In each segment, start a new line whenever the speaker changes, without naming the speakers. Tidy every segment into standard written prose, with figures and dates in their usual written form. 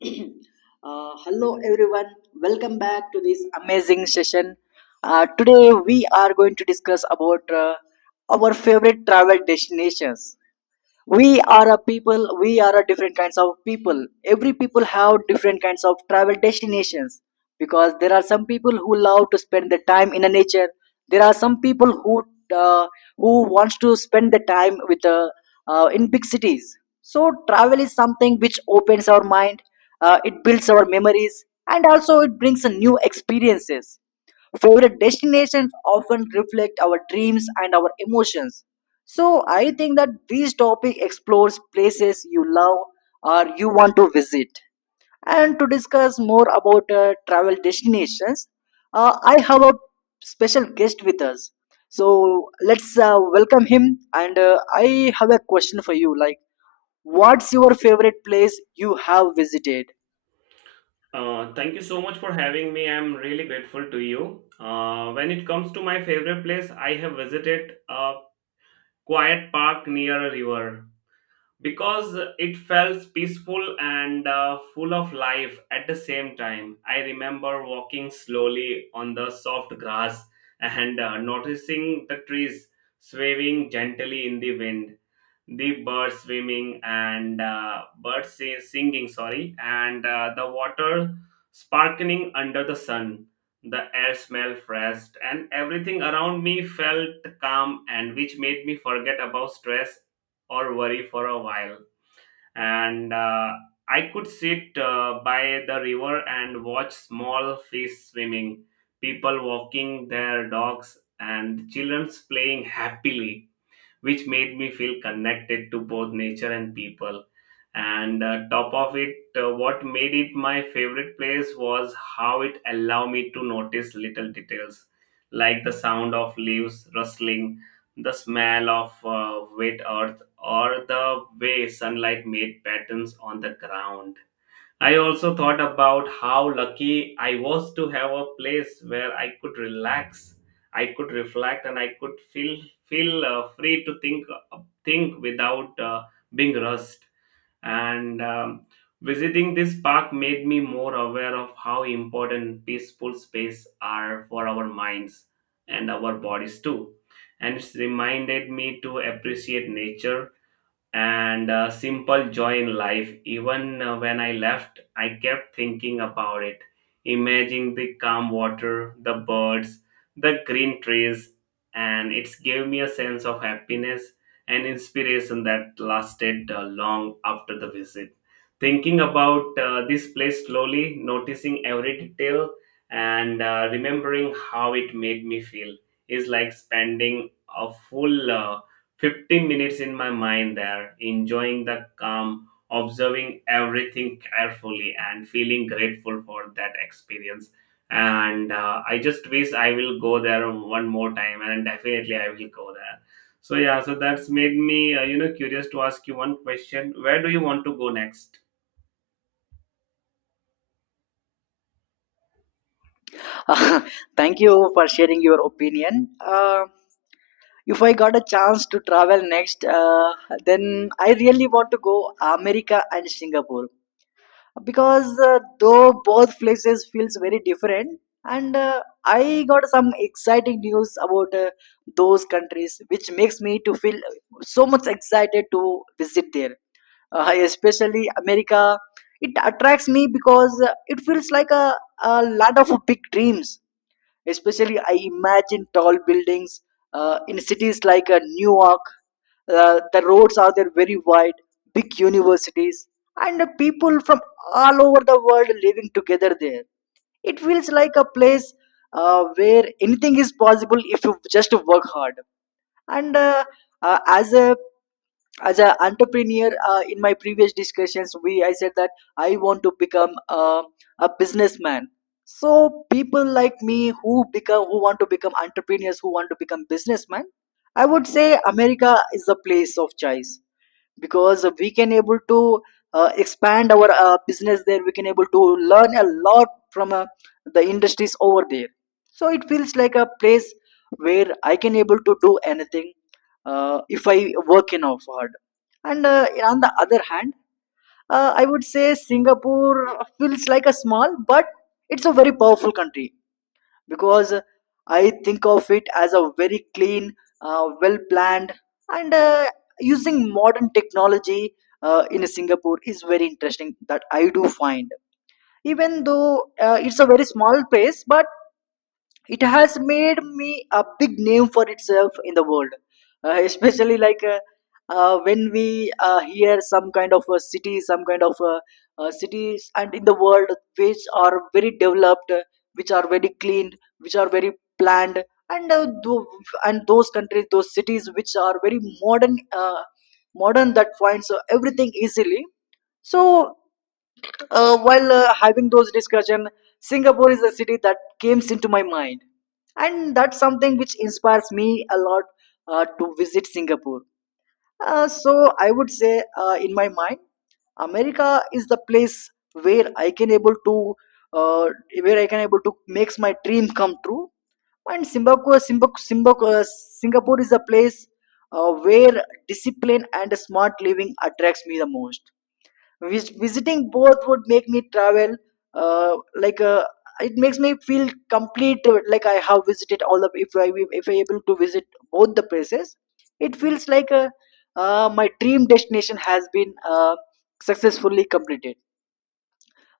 Hello, everyone. Welcome back to this amazing session. Today, we are going to discuss about our favorite travel destinations. We are a different kinds of people, every people have different kinds of travel destinations, because there are some people who love to spend their time in the nature. There are some people uh, who wants to spend the time with in big cities. So travel is something which opens our mind, it builds our memories, and also it brings a new experiences. Favorite destinations often reflect our dreams and our emotions. So I think that this topic explores places you love or you want to visit. And to discuss more about travel destinations, I have a special guest with us. So let's welcome him. And I have a question for you, like, what's your favorite place you have visited?
Thank you so much for having me. I'm really grateful to you. When it comes to my favorite place, I have visited a quiet park near a river because it felt peaceful and full of life at the same time. I remember walking slowly on the soft grass and noticing the trees swaying gently in the wind, the birds swimming and singing, sorry, and the water sparkling under the sun. The air smelled fresh and everything around me felt calm, and which made me forget about stress or worry for a while. And I could sit by the river and watch small fish swimming, people walking their dogs, and children playing happily, which made me feel connected to both nature and people. And top of it, what made it my favorite place was how it allowed me to notice little details like the sound of leaves rustling, the smell of wet earth, or the way sunlight made patterns on the ground. I also thought about how lucky I was to have a place where I could relax, I could reflect, and I could feel free to think without being rushed. And Visiting this park made me more aware of how important peaceful space are for our minds and our bodies too. And it's reminded me to appreciate nature and simple joy in life. Even when I left, I kept thinking about it, imagining the calm water, the birds, the green trees, and it gave me a sense of happiness and inspiration that lasted long after the visit. Thinking about this place slowly, noticing every detail, and remembering how it made me feel is like spending a full 15 minutes in my mind there, enjoying the calm, observing everything carefully, and feeling grateful for that experience. And I just wish I will go there one more time, and definitely I will go there. So, yeah, so that's made me, curious to ask you one question. Where do you want to go next?
Thank you for sharing your opinion. If I got a chance to travel next, then I really want to go America and Singapore, because though both places feels very different, and I got some exciting news about those countries, which makes me to feel so much excited to visit there. Especially America, it attracts me because it feels like a lot of big dreams. Especially, I imagine tall buildings in cities like Newark. The roads are there very wide, big universities, and people from all over the world living together there. It feels like a place where anything is possible if you just work hard. And as a as an entrepreneur, in my previous discussions we I said that I want to become a businessman. So people like me who become who want to become entrepreneurs, who want to become businessmen, I would say America is the place of choice, because we can able to expand our business there. We can able to learn a lot from the industries over there. So it feels like a place where I can able to do anything if I work enough hard. And on the other hand, I would say Singapore feels like a small but it's a very powerful country, because I think of it as a very clean, well planned, and using modern technology in Singapore is very interesting that I do find. Even though it's a very small place, but it has made me a big name for itself in the world, especially like when we hear some kind of a city, some kind of cities and in the world which are very developed, which are very clean, which are very planned, and and those countries, those cities which are very modern, modern that finds everything easily. So while having those discussion, Singapore is a city that came into my mind, and that's something which inspires me a lot to visit Singapore. So I would say in my mind, America is the place where I can able to uh, where I can able to makes my dream come true. And Singapore is a place where discipline and smart living attracts me the most. Visiting both would make me travel like it makes me feel complete like I have visited all of, if I, if I able to visit both the places, it feels like my dream destination has been successfully completed,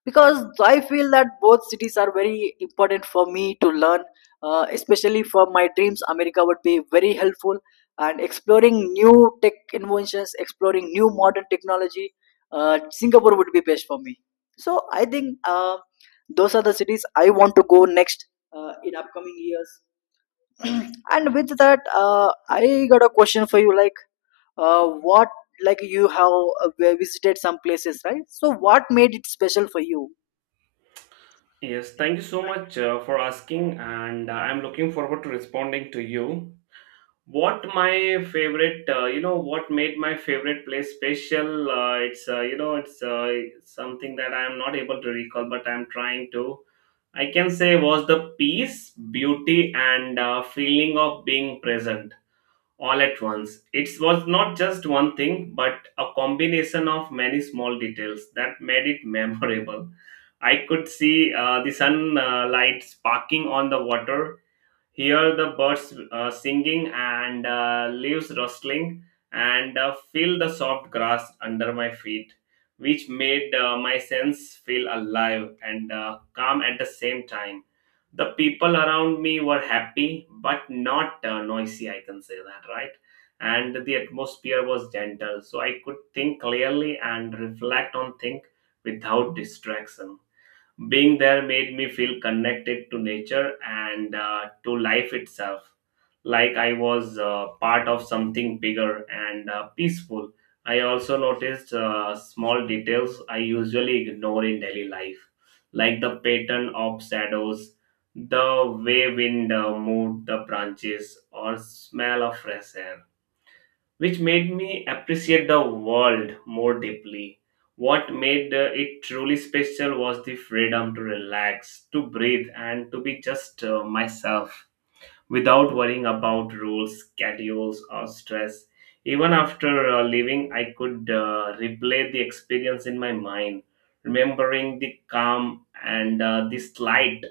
because I feel that both cities are very important for me to learn, especially for my dreams. America would be very helpful and exploring new tech inventions, exploring new modern technology. Singapore would be best for me. So I think those are the cities I want to go next in upcoming years. And with that, I got a question for you. Like, what? Like you have visited some places, right? So what made it special for you?
Yes, thank you so much for asking, and I'm looking forward to responding to you. What my favorite, what made my favorite place special, it's you know it's something that I am not able to recall, but I'm trying to. I can say was the peace, beauty, and feeling of being present all at once. It was not just one thing, but a combination of many small details that made it memorable. I could see the sunlight sparking on the water, hear the birds singing and leaves rustling, and feel the soft grass under my feet, which made my sense feel alive and calm at the same time. The people around me were happy but not noisy, I can say that, right? And the atmosphere was gentle, so I could think clearly and reflect on things without distraction. Being there made me feel connected to nature and to life itself, like I was part of something bigger and peaceful. I also noticed small details I usually ignore in daily life, like the pattern of shadows, the way wind moved the branches, or smell of fresh air, which made me appreciate the world more deeply. What made it truly special was the freedom to relax, to breathe, and to be just myself without worrying about rules, schedules, or stress. Even after leaving, I could replay the experience in my mind, remembering the calm and the slight,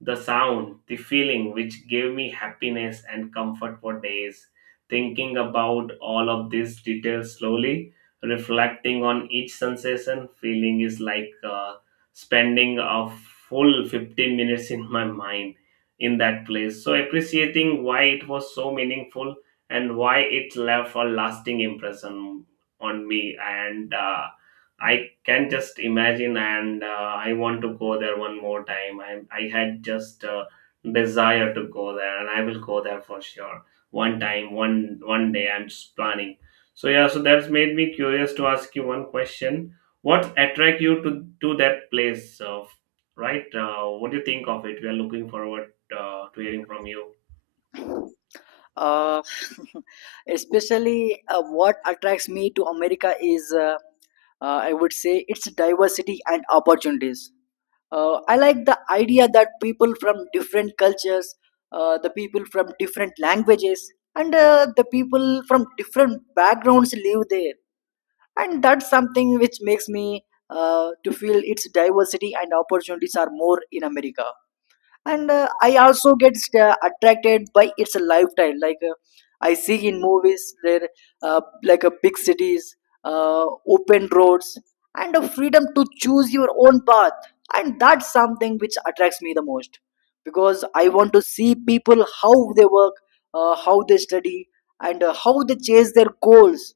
the sound, the feeling, which gave me happiness and comfort for days. Thinking about all of these details slowly, reflecting on each sensation, feeling is like spending a full 15 minutes in my mind in that place. So, appreciating why it was so meaningful and why it left a lasting impression on me. And I can just imagine, and I want to go there one more time. I had just desire to go there, and I will go there for sure one time, one day. I'm just planning. So yeah, so that's made me curious to ask you one question. What attract you to that place? Right? What do you think of it? We are looking forward to hearing from you.
uh, Especially what attracts me to America is I would say its diversity and opportunities. I like the idea that people from different cultures, the people from different languages, and the people from different backgrounds live there, and that's something which makes me to feel its diversity and opportunities are more in America. And I also get attracted by its lifestyle, like I see in movies there like a big cities, uh, open roads, and a freedom to choose your own path, and that's something which attracts me the most, because I want to see people how they work, how they study, and how they chase their goals.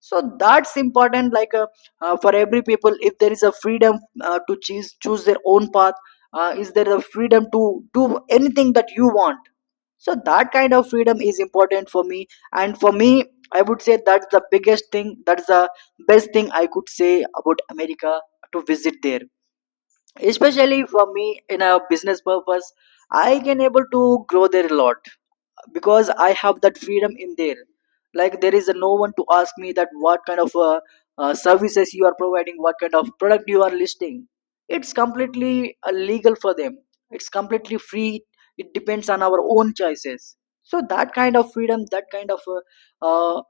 So that's important, like for every people, if there is a freedom to choose their own path, is there a freedom to do anything that you want. So that kind of freedom is important for me, and for me, I would say that's the biggest thing, that's the best thing I could say about America, to visit there. Especially for me in a business purpose, I can able to grow there a lot, because I have that freedom in there. Like, there is no one to ask me that what kind of services you are providing, what kind of product you are listing. It's completely legal for them, it's completely free, it depends on our own choices. So that kind of freedom, that kind of uh,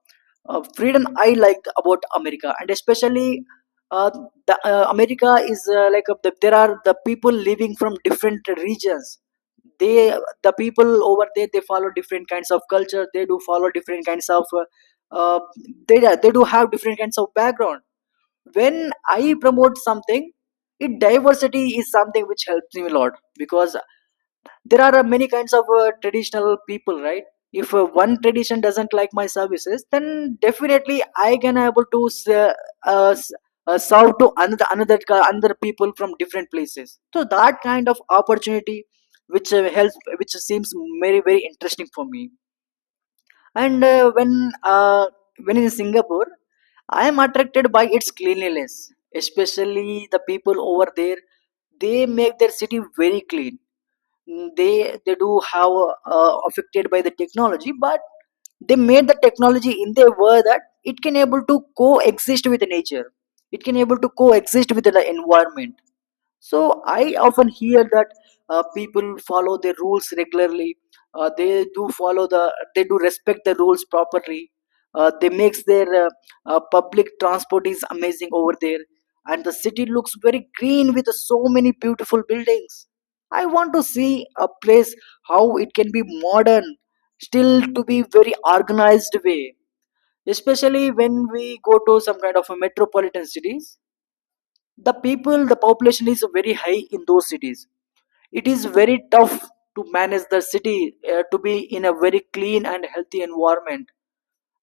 freedom I like about America. And especially uh, America is like there are the people living from different regions. They, the people over there, they follow different kinds of culture, they do follow different kinds of uh, they, yeah, they do have different kinds of background. When I promote something, it diversity is something which helps me a lot, because there are many kinds of traditional people, right? If one tradition doesn't like my services, then definitely I can able to uh, s- serve to another, another another people from different places. So that kind of opportunity which helps, which seems very very interesting for me. And uh, when uh, when in Singapore, I am attracted by its cleanliness, especially the people over there. They make their city very clean. They do have affected by the technology, but they made the technology in their way that it can able to coexist with nature, it can able to coexist with the environment. So I often hear that people follow their rules regularly. They do follow the, they do respect the rules properly. They makes their public transport is amazing over there, and the city looks very green with so many beautiful buildings. I want to see a place how it can be modern, still to be very organized way. Especially when we go to some kind of a metropolitan cities, the people, the population is very high in those cities, it is very tough to manage the city to be in a very clean and healthy environment,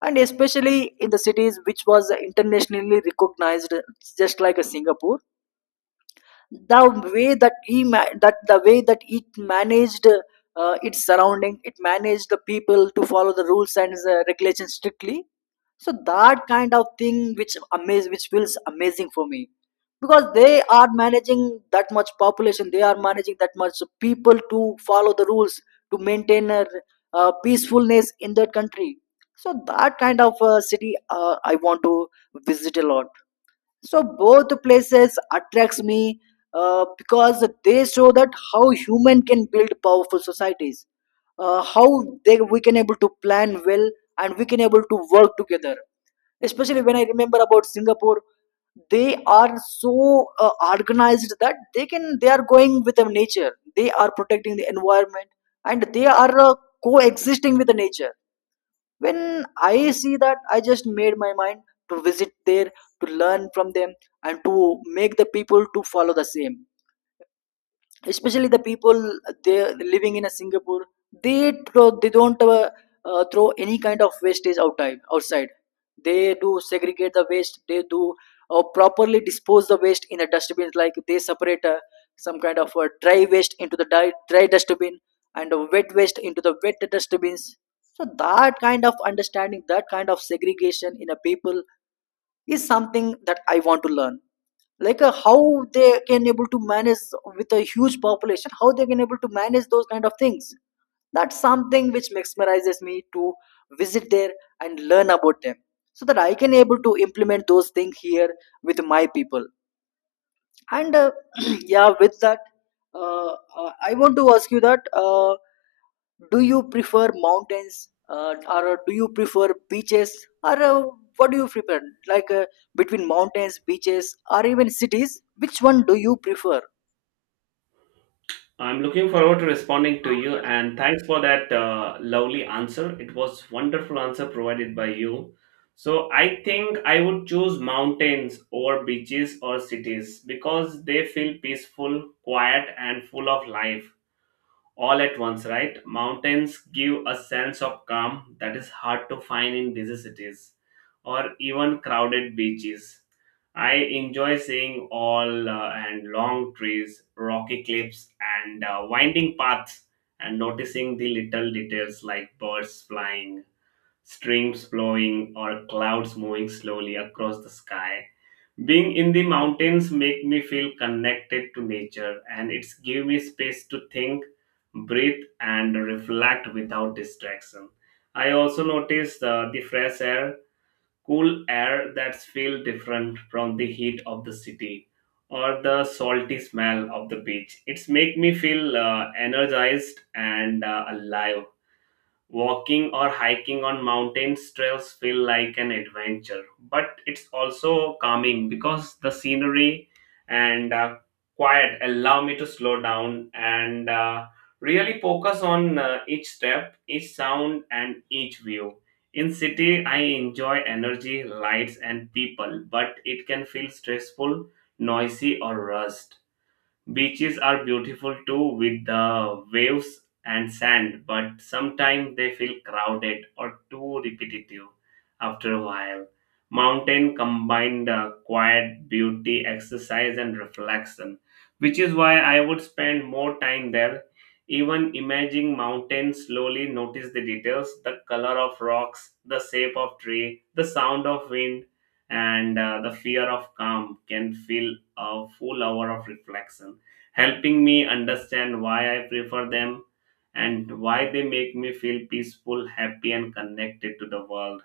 and especially in the cities which was internationally recognized, just like a Singapore, the way that that the way that it managed its surrounding, it managed the people to follow the rules and regulations strictly. So that kind of thing which amaze, which feels amazing for me, because they are managing that much population, they are managing that much people to follow the rules, to maintain peacefulness in their country. So that kind of city I want to visit a lot. So both places attracts me, because they show that how human can build powerful societies, how they we can able to plan well and we can able to work together. Especially when I remember about Singapore, they are so organized that they are going with the nature, they are protecting the environment, and they are coexisting with the nature. When I see that, I just made my mind to visit there, to learn from them, and to make the people to follow the same. Especially the people they living in a Singapore, they throw, they don't throw any kind of wastage outside outside. They do segregate the waste, they do properly dispose the waste in a dustbin, like they separate some kind of dry waste into the dry dustbin, and wet waste into the wet dustbins. So that kind of understanding, that kind of segregation in a people is something that I want to learn, like how they can able to manage With a huge population, how they can able to manage those kind of things, that's something which mesmerizes me to visit there and learn about them, so that I can able to implement those things here with my people. And yeah, with that, I want to ask you that, do you prefer mountains, or do you prefer beaches, or what do you prefer? Like uh, Between mountains, beaches, or even cities, which one do you prefer?
I'm looking forward to responding to you, and thanks for that lovely answer. It was wonderful answer provided by you. So I think I would choose mountains over beaches or cities because they feel peaceful, quiet, and full of life all at once, right? Mountains give a sense of calm that is hard to find in busy cities or even crowded beaches. I enjoy seeing all and long trees, rocky cliffs, and winding paths, and noticing the little details like birds flying, streams flowing, or clouds moving slowly across the sky. Being in the mountains make me feel connected to nature, and it's give me space to think, breathe, and reflect without distraction. I also notice the fresh air, cool air that's feel different from the heat of the city or the salty smell of the beach. It's make me feel energized and alive. Walking or hiking on mountains trails feel like an adventure, but it's also calming because the scenery and quiet allow me to slow down and really focus on each step, each sound, and each view. In city, I enjoy energy, lights, and people, but it can feel stressful, noisy, or rushed. Beaches are beautiful too with the waves and sand, but sometimes they feel crowded or too repetitive after a while. Mountain combined quiet, beauty, exercise, and reflection, which is why I would spend more time there. Even imaging mountains slowly, notice the details, the color of rocks, the shape of tree, the sound of wind, and the fear of calm can fill a full hour of reflection, helping me understand why I prefer them and why they make me feel peaceful, happy, and connected to the world.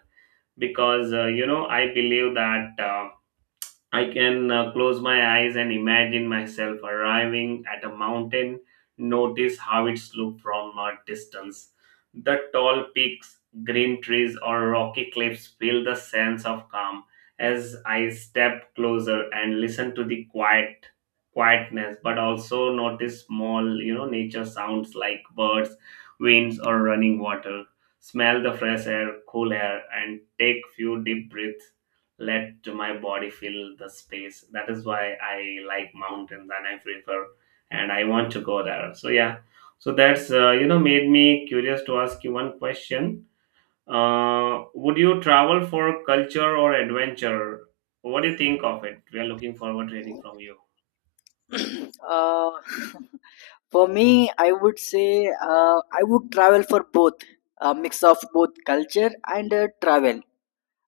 Because, I believe that. I can close my eyes and imagine myself arriving at a mountain, notice how it's looked from a distance. The tall peaks, green trees, or rocky cliffs feel the sense of calm as I step closer and listen to the quietness, but also notice small, nature sounds like birds, winds, or running water. Smell the fresh air, cool air, and take few deep breaths, let my body fill the space. That is why I like mountains, and I prefer and I want to go there. So yeah, so that's made me curious to ask you one question. Would you travel for culture or adventure? What do you think of it? We are looking forward to hearing from you.
uh, for me, I would say, I would travel for both, a mix of both culture and travel.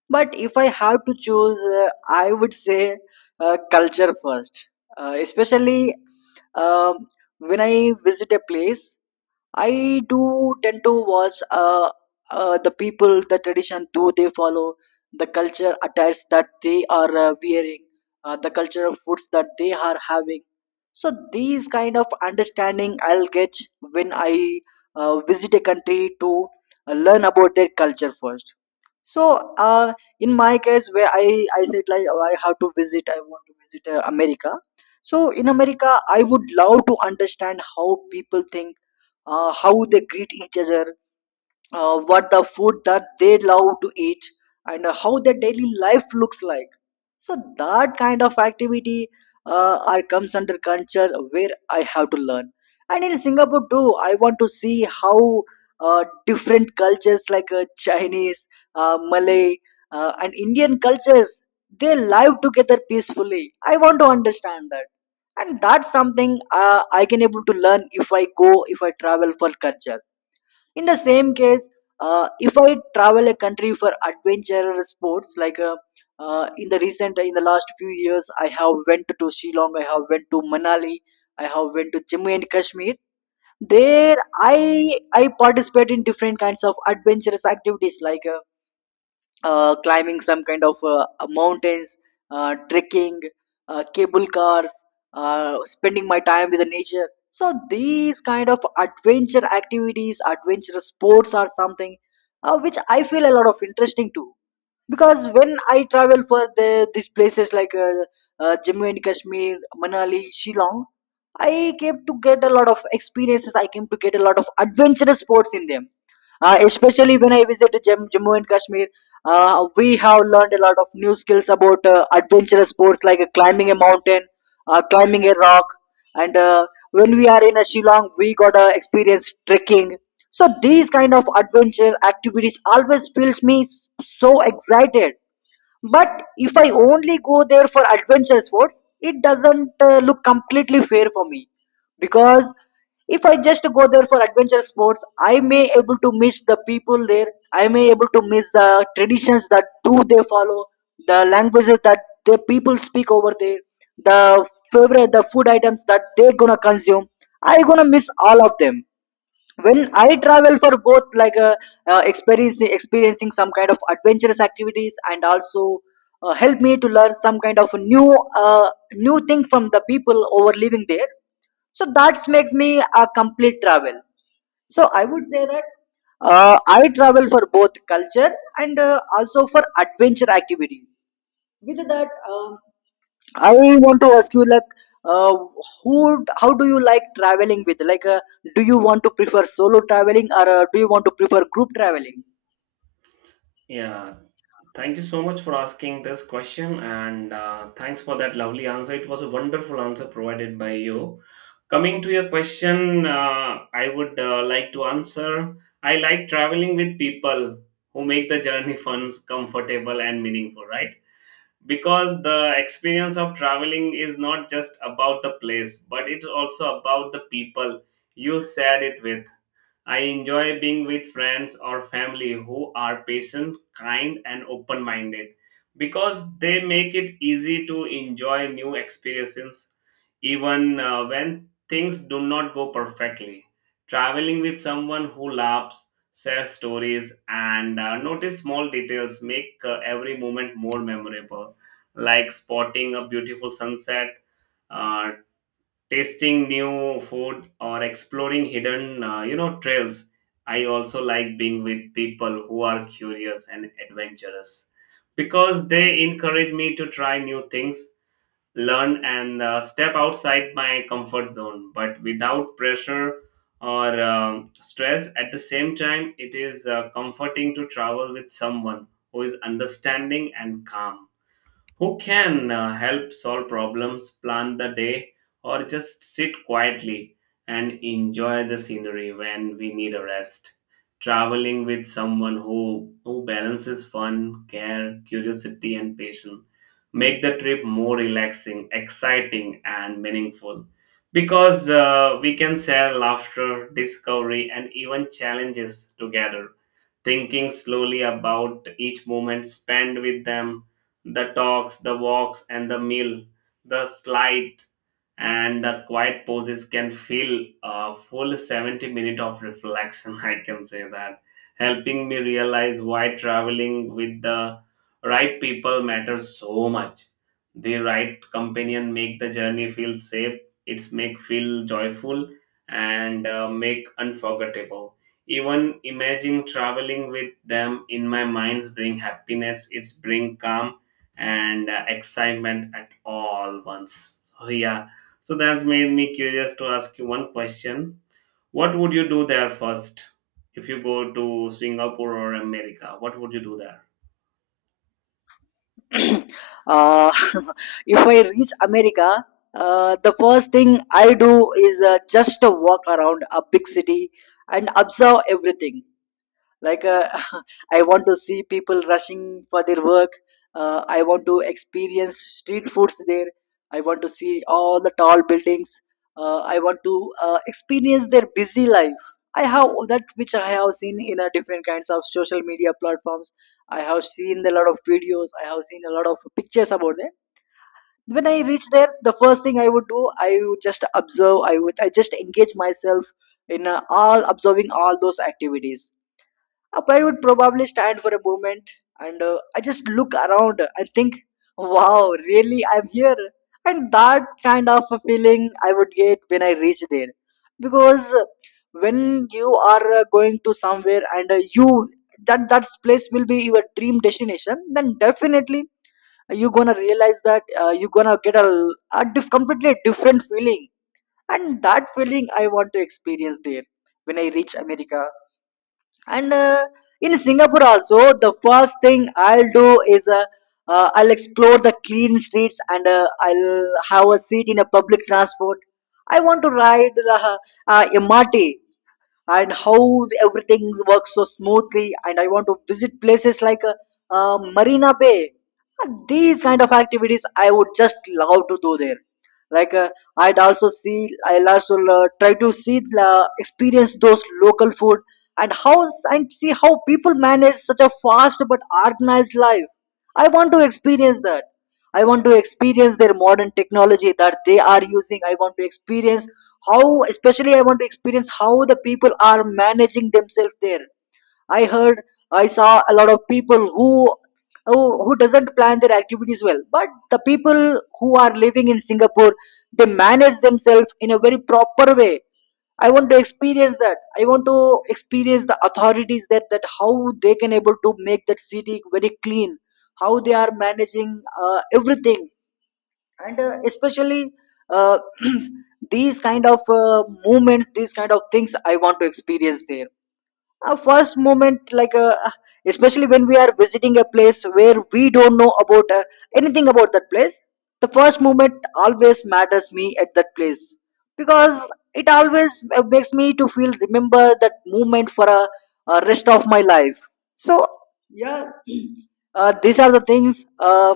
But if I have to choose, I would say, culture first. Especially um, when I visit a place, I do tend to watch, the people, the tradition, do they follow the culture attires that they are wearing, the culture of foods that they are having. So these kind of understanding I'll get when I visit a country to learn about their culture first. So in my case, where I said like, oh, I have to visit, I want to visit America. So, in America, I would love to understand how people think, how they greet each other, what the food that they love to eat, and how their daily life looks like, so that kind of activity are comes under culture, where I have to learn. And in Singapore too, I want to see how different cultures like Chinese, Malay, and Indian cultures they live together peacefully. I want to understand that, and that's something I can able to learn if I go, if I travel for culture. In the same case, if I travel a country for adventure sports, like in the recent, in the last few years, I have went to Sri Lanka, I have went to Manali, I have went to Jammu and Kashmir. There, I participate in different kinds of adventurous activities like. Climbing some kind of mountains, trekking, cable cars, spending my time with the nature. So these kind of adventure activities, adventure sports are something which I feel a lot of interesting too. Because when I travel for the, these places like Jammu and Kashmir, Manali, Shillong, I came to get a lot of experiences. I came to get a lot of adventurous sports in them, especially when I visit Jammu and Kashmir. We have learned a lot of new skills about adventurous sports like climbing a mountain, climbing a rock, and when we are in a Shillong, we got to experience trekking. So these kind of adventure activities always feels me so excited. But if I only go there for adventure sports, it doesn't look completely fair for me, because if I just go there for adventure sports, I may able to miss the people there. I may able to miss the traditions that do they follow, the languages that the people speak over there, the favorite, the food items that they're gonna consume. I gonna miss all of them. When I travel for both, like experiencing some kind of adventurous activities, and also help me to learn some kind of new new thing from the people over living there. So that makes me a complete travel. So I would say that, I travel for both culture, and also for adventure activities. With that, I want to ask you, like, uh, how do you like traveling with? Do you want to prefer solo traveling, or do you want to prefer group traveling?
Yeah, thank you so much for asking this question and thanks for that lovely answer. It was a wonderful answer provided by you. Coming to your question, I would like to answer, I like traveling with people who make the journey fun, comfortable, and meaningful, right? Because the experience of traveling is not just about the place, but it's also about the people you shared it with. I enjoy being with friends or family who are patient, kind, and open minded because they make it easy to enjoy new experiences even when things do not go perfectly. Traveling with someone who laughs, shares stories, and notice small details make every moment more memorable, like spotting a beautiful sunset, uh, tasting new food, or exploring hidden trails. I also like being with people who are curious and adventurous because they encourage me to try new things, learn, and step outside my comfort zone but without pressure or stress. At the same time, it is comforting to travel with someone who is understanding and calm, who can help solve problems, plan the day, or just sit quietly and enjoy the scenery when we need a rest. Traveling with someone who balances fun, care, curiosity, and patience make the trip more relaxing, exciting, and meaningful because we can share laughter, discovery, and even challenges together. Thinking slowly about each moment spent with them, the talks, the walks, and the meal, the slide and the quiet poses can fill a full 70 minute of reflection, I can say that, helping me realize why traveling with the right people matters so much. The right companion make the journey feel safe, it's make feel joyful, and make unforgettable. Even imagining traveling with them in my minds bring happiness, it's bring calm and excitement at all once. So yeah, so that's made me curious to ask you one question. What would you do there first? If you go to Singapore or America, what would you do there?
uh, if I reach America, the first thing I do is just a walk around a big city and observe everything, like I want to see people rushing for their work. I want to experience street foods there. I want to see all the tall buildings. I want to experience their busy life. I have that which I have seen in a different kinds of social media platforms. I have seen a lot of videos, I have seen a lot of pictures about them. When I reach there, the first thing I would do, I would just observe. I just engage myself in all observing all those activities. Up, I would probably stand for a moment and I just look around and think, wow, really, I'm here. And that kind of a feeling I would get when I reach there. Because when you are going to somewhere, and you, that place will be your dream destination, then definitely you're gonna realize that you're gonna get a completely different feeling. And that feeling I want to experience there when I reach America. And in Singapore also, the first thing I'll do is I'll explore the clean streets, and I'll have a seat in a public transport. I want to ride the MRT, and how everything works so smoothly, and I want to visit places like Marina Bay. These kind of activities I would just love to do there. like uh, I'd also see, I'll also try to see, experience those local food, and how, and see how people manage such a fast but organized life. I want to experience that. I want to experience their modern technology that they are using. I want to experience how, especially I want to experience how the people are managing themselves there. I heard, I saw a lot of people who, who doesn't plan their activities well. But the people who are living in Singapore, they manage themselves in a very proper way. I want to experience that. I want to experience the authorities, that how they can able to make that city very clean, how they are managing everything. And especially, uh, these kind of movements, these kind of things I want to experience there. Uh, first moment, like especially when we are visiting a place where we don't know about anything about that place, the first moment always matters me at that place. Because it always makes me to feel remember that moment for a rest of my life. So yeah. These are the things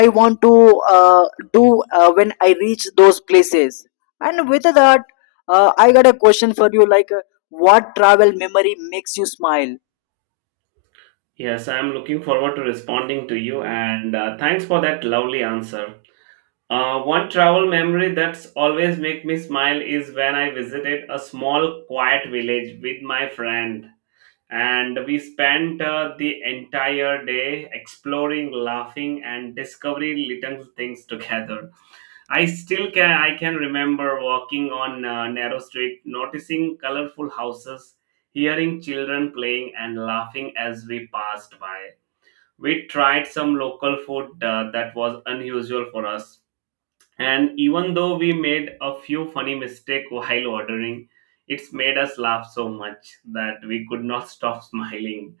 I want to uh, do when I reach those places. And with that, I got a question for you, like, what travel memory makes you smile?
Yes, I'm looking forward to responding to you and thanks for that lovely answer. One travel memory that's always make me smile is when I visited a small quiet village with my friend, and we spent the entire day exploring, laughing, and discovering little things together. I can remember walking on a narrow street, noticing colorful houses, hearing children playing and laughing as we passed by. We tried some local food that was unusual for us, and even though we made a few funny mistakes while ordering, it's made us laugh so much that we could not stop smiling.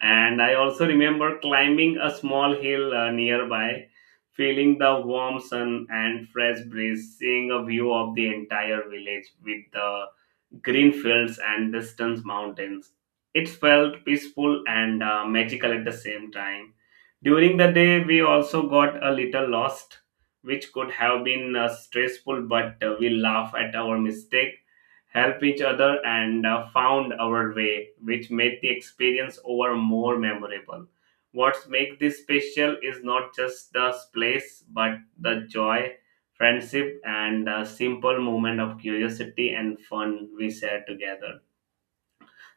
And I also remember climbing a small hill nearby, feeling the warm sun and fresh breeze, seeing a view of the entire village with the green fields and distant mountains. It felt peaceful and magical at the same time. During the day, we also got a little lost, which could have been stressful, but we laughed at our mistake, helped each other, and found our way, which made the experience over more memorable. What makes this special is not just the place, but the joy, friendship, and a simple moment of curiosity and fun we share together.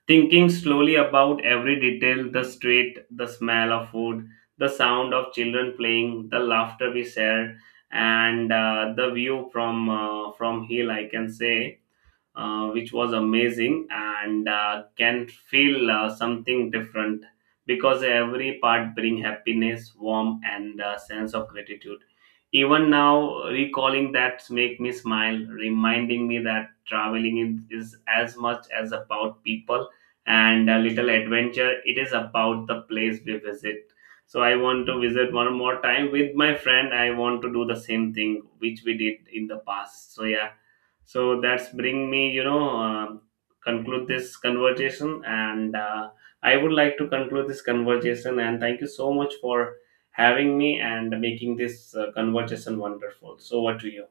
Thinking slowly about every detail, the street, the smell of food, the sound of children playing, the laughter we share, and the view from hill, I can say which was amazing and can feel something different, because every part bring happiness, warmth, and sense of gratitude. Even now recalling that make me smile, reminding me that traveling is as much as about people and a little adventure it is about the place we visit. So I want to visit one more time with my friend, I want to do the same thing which we did in the past. So yeah, so that's bring me, conclude this conversation, and I would like to conclude this conversation. And thank you so much for having me and making this conversation wonderful. So, what to you?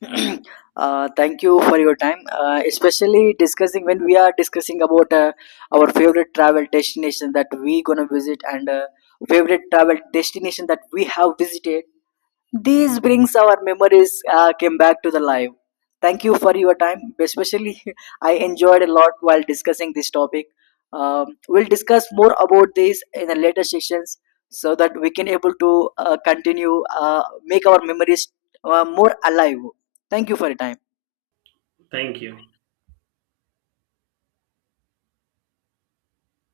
Uh, thank you for your time. Especially discussing, when we are discussing about our favorite travel destination that we gonna visit, and favorite travel destination that we have visited. These brings our memories came back to the life. Thank you for your time. Especially, I enjoyed a lot while discussing this topic. We'll discuss more about this in the later sessions, so that we can able to continue make our memories more alive. Thank you for your time.
Thank you.